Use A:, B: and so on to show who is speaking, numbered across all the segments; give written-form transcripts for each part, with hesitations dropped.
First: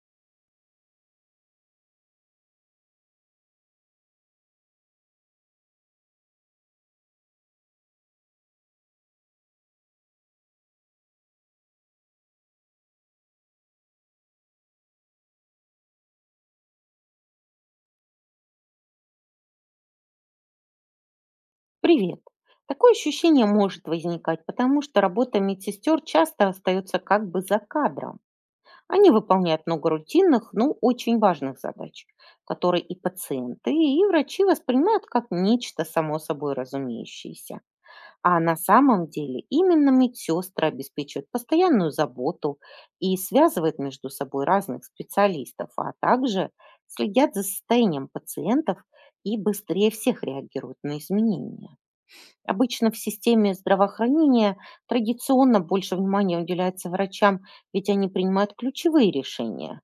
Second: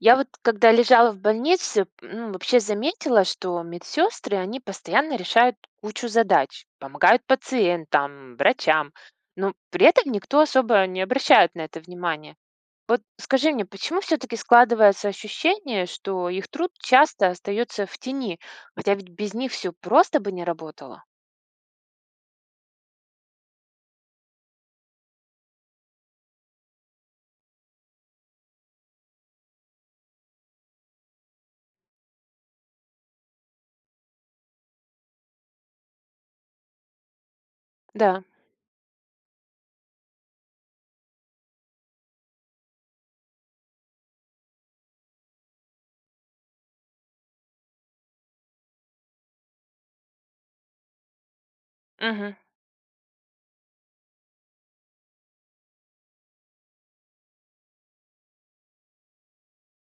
A: Я вот когда лежала в больнице, ну, вообще заметила, что медсестры, они постоянно решают кучу задач, помогают пациентам, врачам, но при этом никто особо не обращает на это внимания. Вот скажи мне, почему все-таки складывается ощущение, что их труд часто остается в тени, хотя ведь без них все просто бы не работало?
B: Привет. Такое ощущение может возникать, потому что работа медсестер часто остается как бы за кадром. Они выполняют много рутинных, но очень важных задач, которые и пациенты, и врачи воспринимают как нечто само собой разумеющееся.
A: Да,
B: А на самом деле именно медсестры обеспечивают постоянную заботу и связывают между собой разных специалистов, а также следят за состоянием пациентов и быстрее всех реагируют на изменения.
A: мгм,
B: Обычно в системе здравоохранения традиционно больше внимания уделяется врачам, ведь они принимают ключевые решения,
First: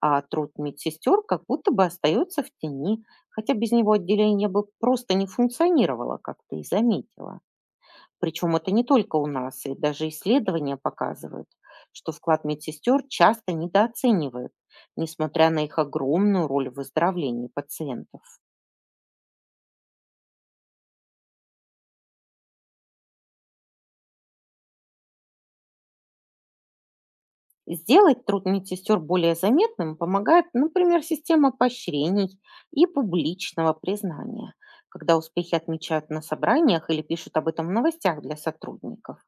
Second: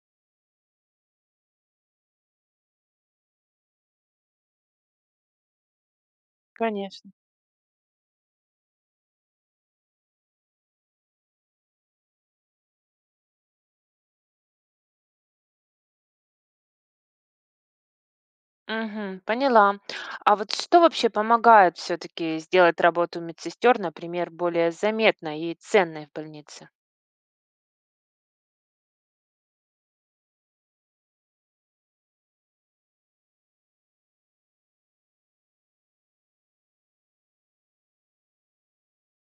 B: а труд медсестер как будто бы остается в тени, хотя без него отделение бы просто не функционировало, как ты и
A: конечно.
B: заметила. Причем это не только у нас, и даже исследования показывают, что вклад медсестер часто недооценивают, несмотря на их огромную роль в выздоровлении пациентов.
A: Мгм. Поняла. А вот что вообще помогает все-таки сделать работу медсестер, например, более заметной и ценной в больнице?
B: Сделать труд медсестер более заметным помогает, например, система поощрений и публичного признания, когда успехи отмечают на собраниях или пишут об этом в новостях для сотрудников.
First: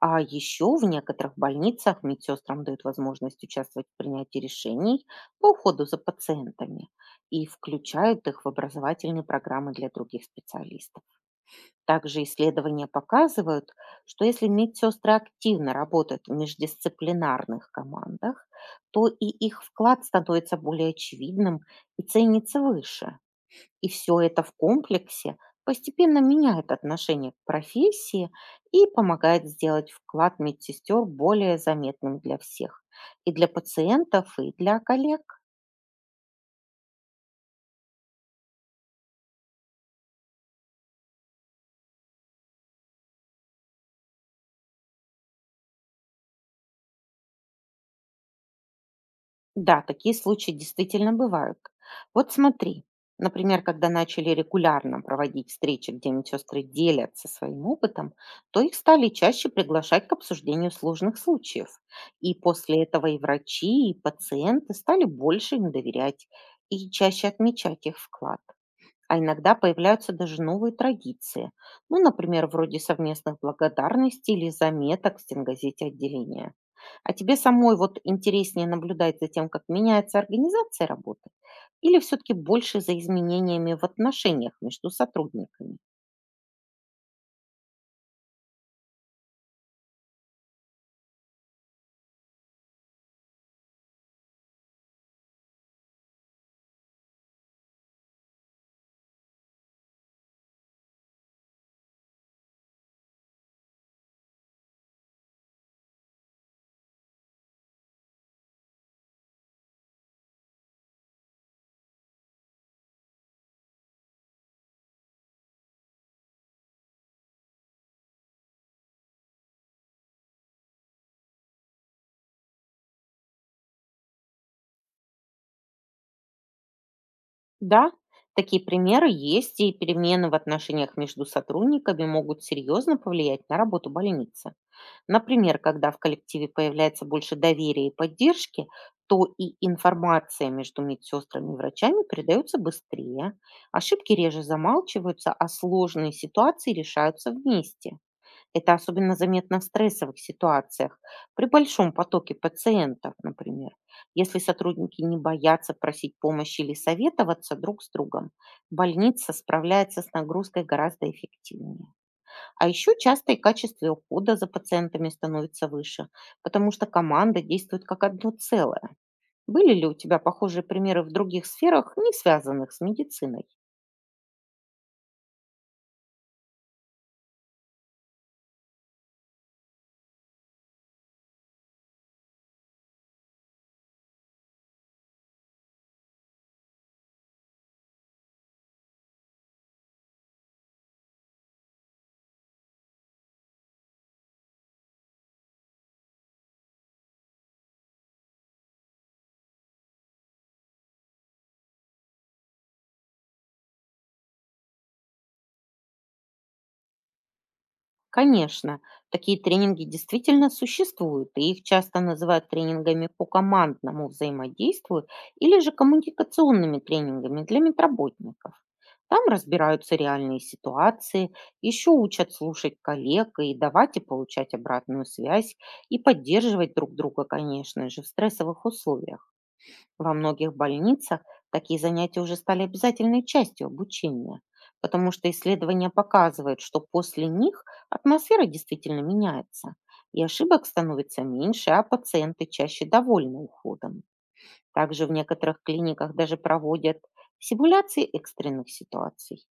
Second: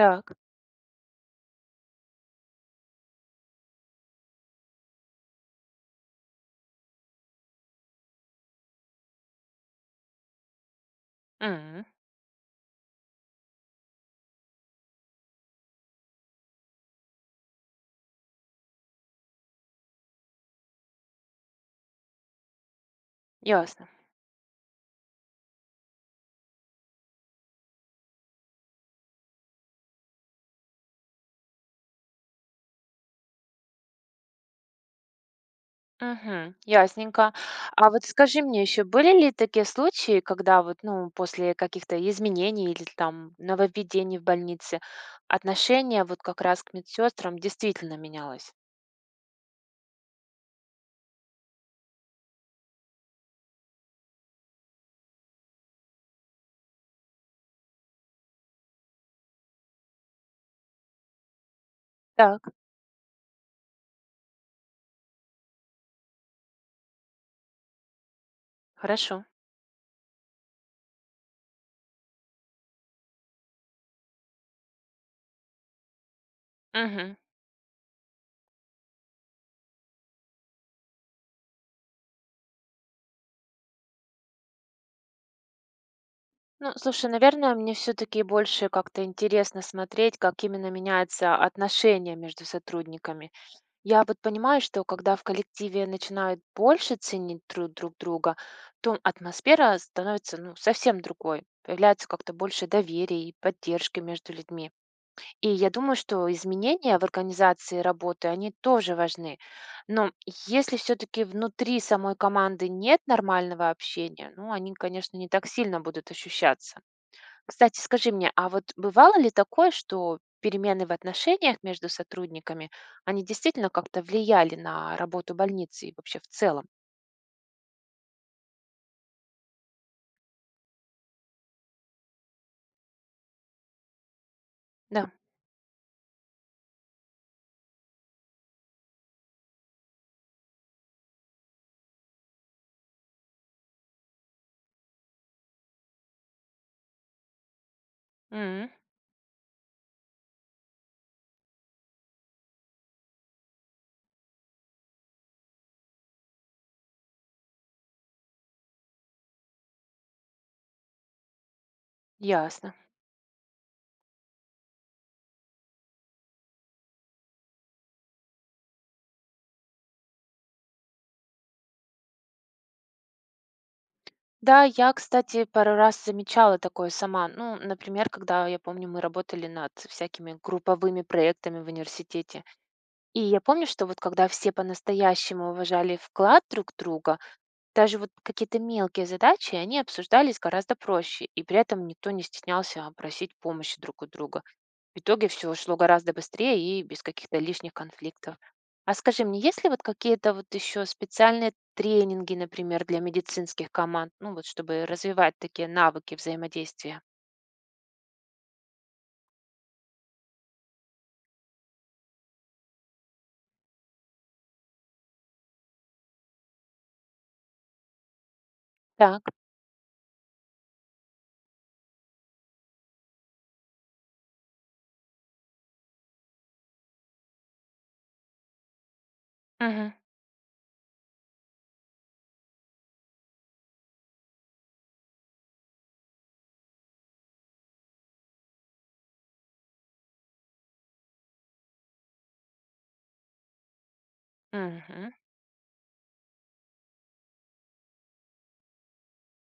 B: А еще в некоторых больницах медсестрам дают возможность участвовать в принятии решений по уходу за пациентами и включают их в образовательные программы для других специалистов.
A: М,
B: Также исследования показывают, что если медсестры активно работают в междисциплинарных командах, то и их вклад становится более очевидным и ценится выше.
A: ясно.
B: И все это в комплексе постепенно меняет отношение к профессии и помогает сделать вклад медсестер более заметным для всех, и для пациентов, и для коллег.
A: Мгм. Ясненько. А вот скажи мне еще, были ли такие случаи, когда вот, ну, после каких-то изменений или там нововведений в больнице отношение вот как раз к медсестрам действительно менялось?
B: Да, такие случаи действительно бывают. Вот смотри, например, когда начали регулярно проводить встречи, где медсестры делятся своим опытом, то их стали чаще приглашать к обсуждению сложных случаев. И
A: Так,
B: после этого и врачи, и пациенты стали больше им доверять и чаще отмечать их вклад. А
A: хорошо.
B: иногда появляются даже новые традиции. Ну, например, вроде совместных благодарностей или заметок в стенгазете отделения. А
A: Мгм.
B: тебе самой вот интереснее наблюдать за тем, как меняется организация работы? Или все-таки больше за изменениями в отношениях между сотрудниками?
A: Ну, слушай, наверное, мне все-таки больше как-то интересно смотреть, как именно меняются отношения между сотрудниками. Я вот понимаю, что когда в коллективе начинают больше ценить труд друг друга, то атмосфера становится, ну, совсем другой. Появляется как-то больше доверия и поддержки между людьми. И я думаю, что изменения в организации работы, они тоже важны. Но если все-таки внутри самой команды нет нормального общения, ну, они, конечно, не так сильно будут ощущаться. Кстати, скажи мне, а вот бывало ли такое, что перемены в отношениях между сотрудниками, они действительно как-то влияли на работу больницы и вообще в целом?
B: Да, такие примеры есть, и перемены в отношениях между сотрудниками могут серьезно повлиять на работу больницы.
A: Да.
B: Например, когда в коллективе появляется больше доверия и поддержки, то и информация между медсестрами и врачами передается быстрее, ошибки реже замалчиваются, а сложные ситуации решаются вместе.
A: М,
B: Это особенно заметно в стрессовых ситуациях, при большом потоке пациентов, например. Если сотрудники не боятся просить помощи или советоваться друг с другом, больница справляется с нагрузкой гораздо эффективнее. А
A: ясно.
B: еще часто и качество ухода за пациентами становится выше, потому что команда действует как одно целое. Были ли у тебя похожие примеры в других сферах, не связанных с медициной?
A: Да, я, кстати, пару раз замечала такое сама. Ну, например, когда, я помню, мы работали над всякими групповыми проектами в университете. И я помню, что вот когда все по-настоящему уважали вклад друг друга, даже вот какие-то мелкие задачи, они обсуждались гораздо проще, и при этом никто не стеснялся просить помощи друг у друга. В итоге все шло гораздо быстрее и без каких-то лишних конфликтов. А скажи мне, есть ли вот какие-то вот еще специальные тренинги, например, для медицинских команд, ну вот чтобы развивать такие навыки взаимодействия?
B: Конечно, такие тренинги действительно существуют, и их часто называют тренингами по командному взаимодействию или же коммуникационными тренингами для медработников.
A: Так.
B: Там разбираются реальные ситуации, еще учат слушать коллег и давать и получать обратную связь, и поддерживать друг друга, конечно же, в стрессовых условиях.
A: Мгм.
B: Во многих больницах такие занятия уже стали обязательной частью обучения, потому что исследования показывают, что после них атмосфера действительно меняется, и ошибок становится меньше, а пациенты чаще довольны уходом. Также
A: Мгм.
B: в некоторых клиниках даже проводят симуляции экстренных ситуаций,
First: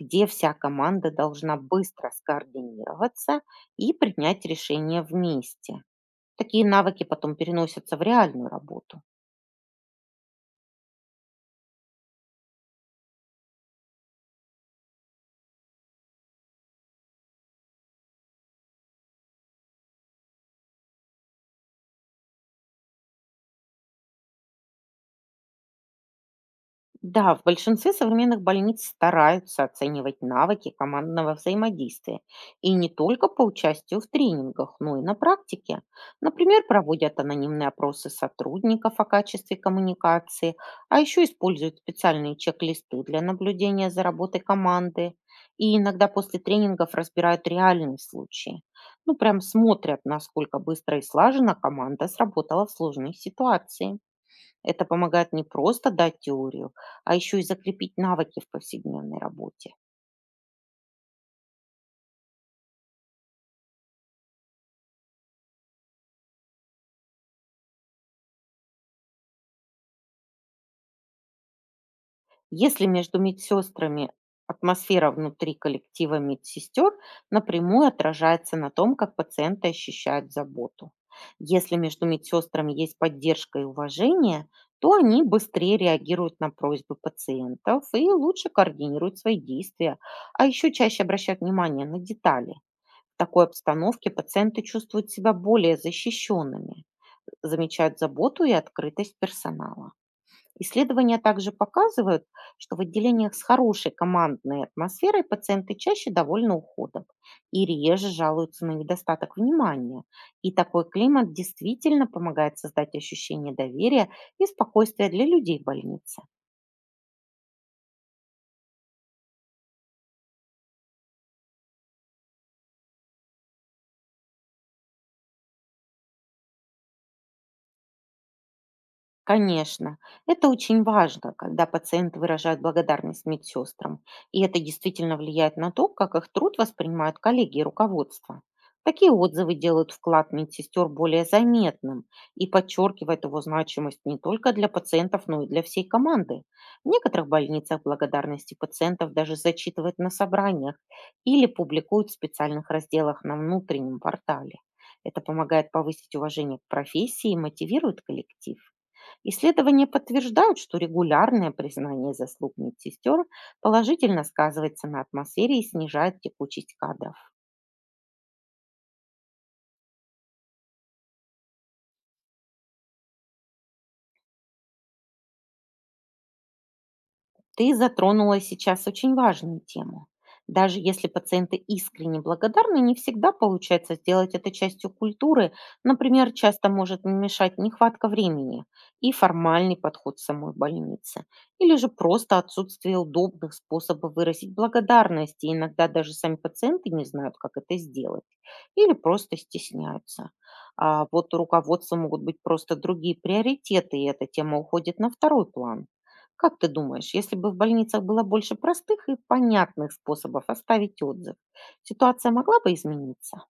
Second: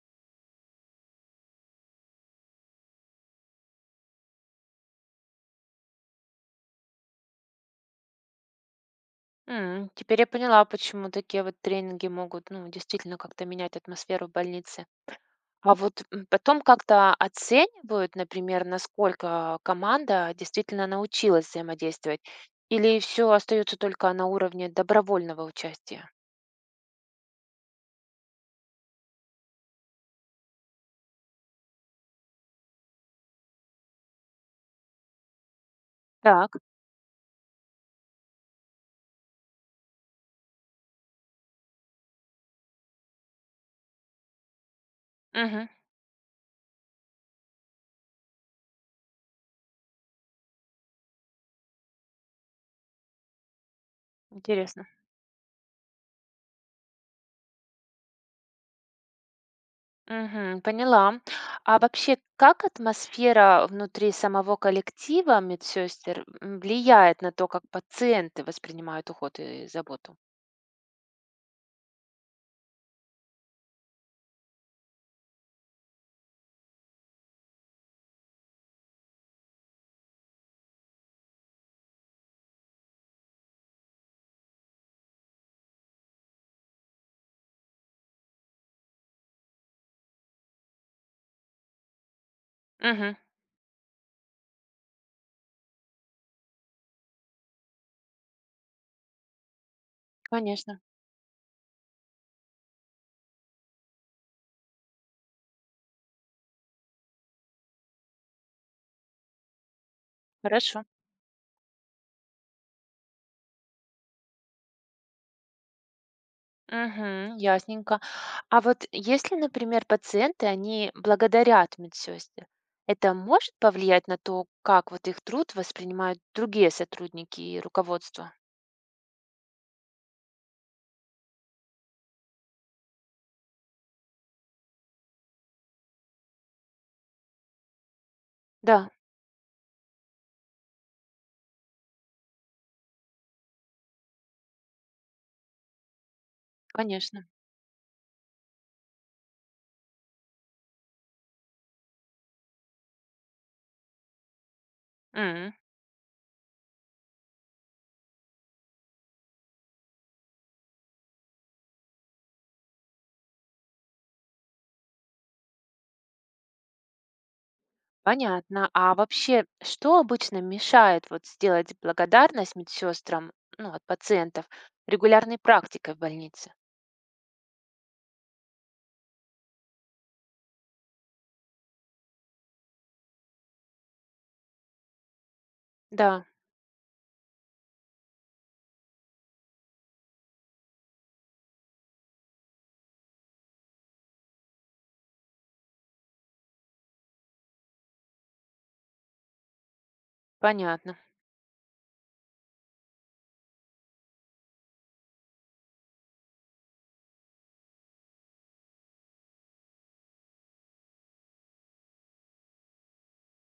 B: где вся команда должна быстро скоординироваться и принять решение вместе. Такие навыки потом переносятся в реальную работу.
A: М, теперь я поняла, почему такие вот тренинги могут, ну, действительно как-то менять атмосферу в больнице. А вот, м, потом как-то оценивают, например, насколько команда действительно научилась взаимодействовать, или все остается только на уровне добровольного участия?
B: Да, в большинстве современных больниц стараются оценивать навыки командного взаимодействия. И не только по участию в тренингах, но и на практике.
A: Так,
B: Например, проводят анонимные опросы сотрудников о качестве коммуникации, а еще используют специальные чек-листы для наблюдения за работой команды.
A: мгм,
B: И иногда после тренингов разбирают реальные случаи. Ну, прям смотрят, насколько быстро и слаженно команда сработала в сложной ситуации. Это
A: интересно.
B: помогает не просто дать теорию, а еще и закрепить навыки в повседневной работе.
A: Мгм, поняла. А вообще, как атмосфера внутри самого коллектива медсестер, м, влияет на то, как пациенты воспринимают уход и заботу?
B: Если между медсестрами Атмосфера внутри коллектива медсестер напрямую отражается на том, как пациенты ощущают заботу. Если между медсестрами есть поддержка и уважение, то они быстрее реагируют на просьбы пациентов и лучше координируют свои действия, а еще чаще обращают внимание на детали.
A: Мгм,
B: В такой обстановке пациенты чувствуют себя более защищенными, замечают заботу и открытость персонала.
A: конечно,
B: Исследования также показывают, что в отделениях с хорошей командной атмосферой пациенты чаще довольны уходом и реже жалуются на недостаток внимания. И
A: хорошо.
B: такой климат действительно помогает создать ощущение доверия и спокойствия для людей в больнице.
A: Мгм. Ясненько. А вот если, например, пациенты, они благодарят медсестер, это может повлиять на то, как вот их труд воспринимают другие сотрудники и руководство?
B: Конечно, это очень важно, когда пациенты выражают благодарность медсестрам, и это действительно влияет на то, как их труд воспринимают коллеги и руководство.
A: Да,
B: Такие отзывы делают вклад медсестер более заметным и подчеркивают его значимость не только для пациентов, но и для всей команды. В
A: конечно.
B: некоторых больницах благодарности пациентов даже зачитывают на собраниях или публикуют в специальных разделах на внутреннем портале. Это
A: М,
B: помогает повысить уважение к профессии и мотивирует коллектив. Исследования подтверждают, что регулярное признание заслуг медсестер положительно сказывается на атмосфере и снижает текучесть кадров.
A: понятно. А вообще, что обычно мешает вот сделать благодарность медсестрам, ну, от пациентов, регулярной практикой в больнице?
B: Ты затронула сейчас очень важную тему. Даже если пациенты искренне благодарны, не всегда получается сделать это частью культуры.
A: Да,
B: Например, часто может мешать нехватка времени и формальный подход самой больницы. Или же просто отсутствие удобных способов выразить благодарность. И иногда даже сами пациенты не знают, как это сделать. Или просто стесняются.
A: понятно.
B: А вот у руководства могут быть просто другие приоритеты, и эта тема уходит на второй план. Как ты думаешь, если бы в больницах было больше простых и понятных способов оставить отзыв, ситуация могла бы измениться?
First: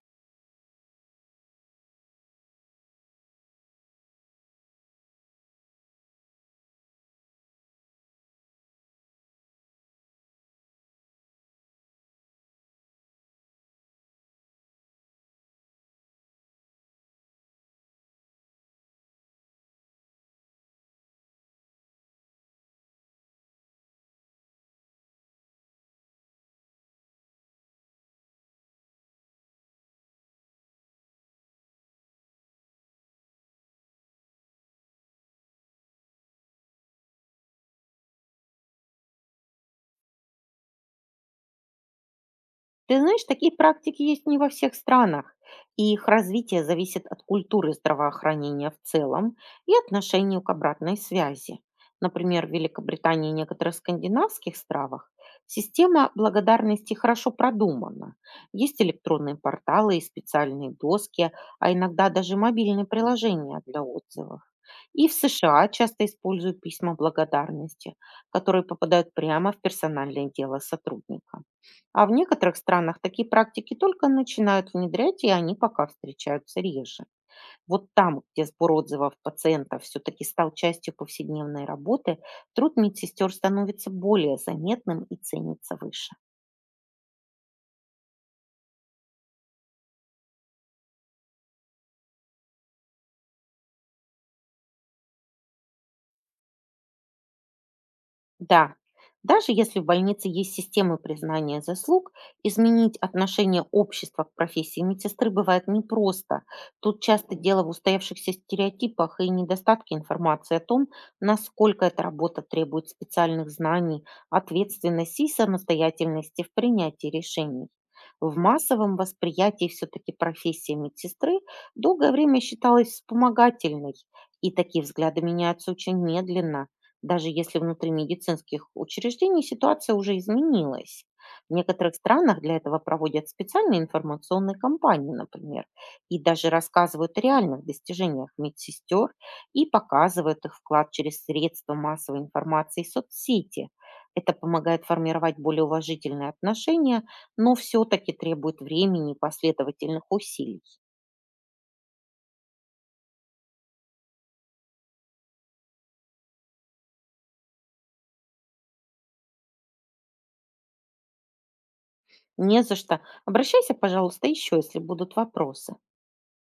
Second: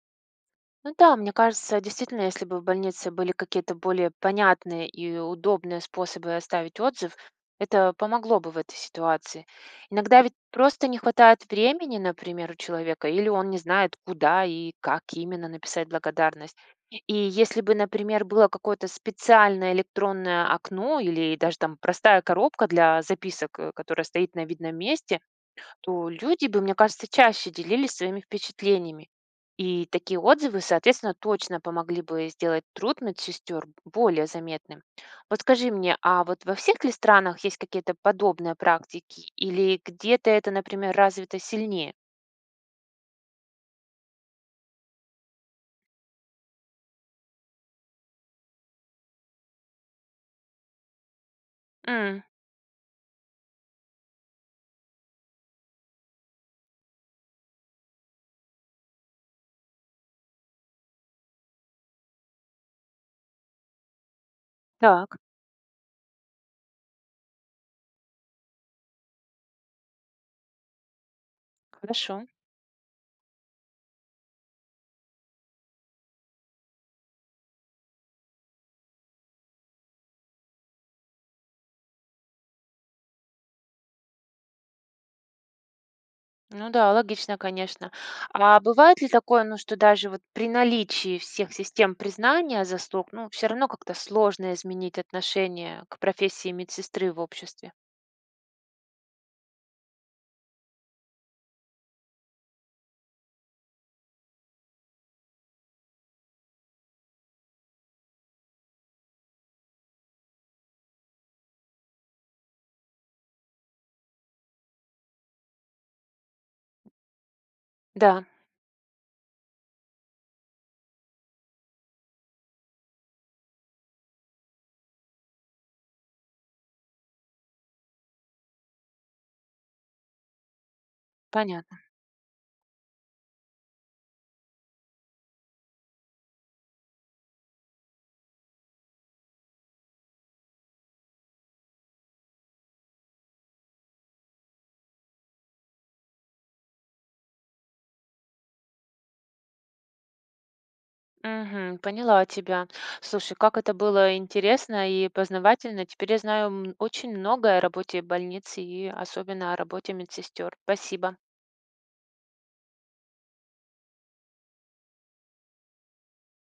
A: Ну да, мне кажется, действительно, если бы в больнице были какие-то более понятные и удобные способы оставить отзыв, это помогло бы в этой ситуации. Иногда ведь просто не хватает времени, например, у человека, или он не знает, куда и как именно написать благодарность. И если бы, например, было какое-то специальное электронное окно или даже там простая коробка для записок, которая стоит на видном месте, то люди бы, мне кажется, чаще делились своими впечатлениями. И такие отзывы, соответственно, точно помогли бы сделать труд медсестер более заметным. Вот скажи мне, а вот во всех ли странах есть какие-то подобные практики? Или где-то это, например, развито сильнее?
B: Ты знаешь, такие практики есть не во всех странах, и их развитие зависит от культуры здравоохранения в целом и отношению к обратной связи.
A: М,
B: Например, в Великобритании и некоторых скандинавских стравах система благодарности хорошо продумана. Есть электронные порталы и специальные доски, а иногда даже мобильные приложения для отзывов. И в
A: так,
B: США часто используют письма благодарности, которые попадают прямо в персональное дело сотрудника. А в
A: хорошо.
B: некоторых странах такие практики только начинают внедрять, и они пока встречаются реже. Вот там, где сбор отзывов пациентов все-таки стал частью повседневной работы, труд медсестер становится более заметным и ценится выше.
A: Ну да, логично, конечно. А бывает ли такое, ну, что даже вот при наличии всех систем признания заслуг, ну, все равно как-то сложно изменить отношение к профессии медсестры в обществе?
B: Да, даже если в больнице есть системы признания заслуг, изменить отношение общества к профессии медсестры бывает непросто. Тут часто дело в устоявшихся стереотипах и недостатке информации о том, насколько эта работа требует специальных знаний, ответственности и самостоятельности в принятии решений.
A: Да,
B: В массовом восприятии все-таки профессия медсестры долгое время считалась вспомогательной, и такие взгляды меняются очень медленно, даже если внутри медицинских учреждений ситуация уже изменилась. В
A: понятно.
B: некоторых странах для этого проводят специальные информационные кампании, например, и даже рассказывают о реальных достижениях медсестер и показывают их вклад через средства массовой информации и соцсети. Это помогает формировать более уважительные отношения, но все-таки требует времени и последовательных усилий.
A: Мгм, поняла тебя. Слушай, как это было интересно и познавательно. Теперь я знаю очень многое о работе больницы и особенно о работе медсестер. Спасибо.
B: Не за что. Обращайся, пожалуйста, еще, если будут вопросы.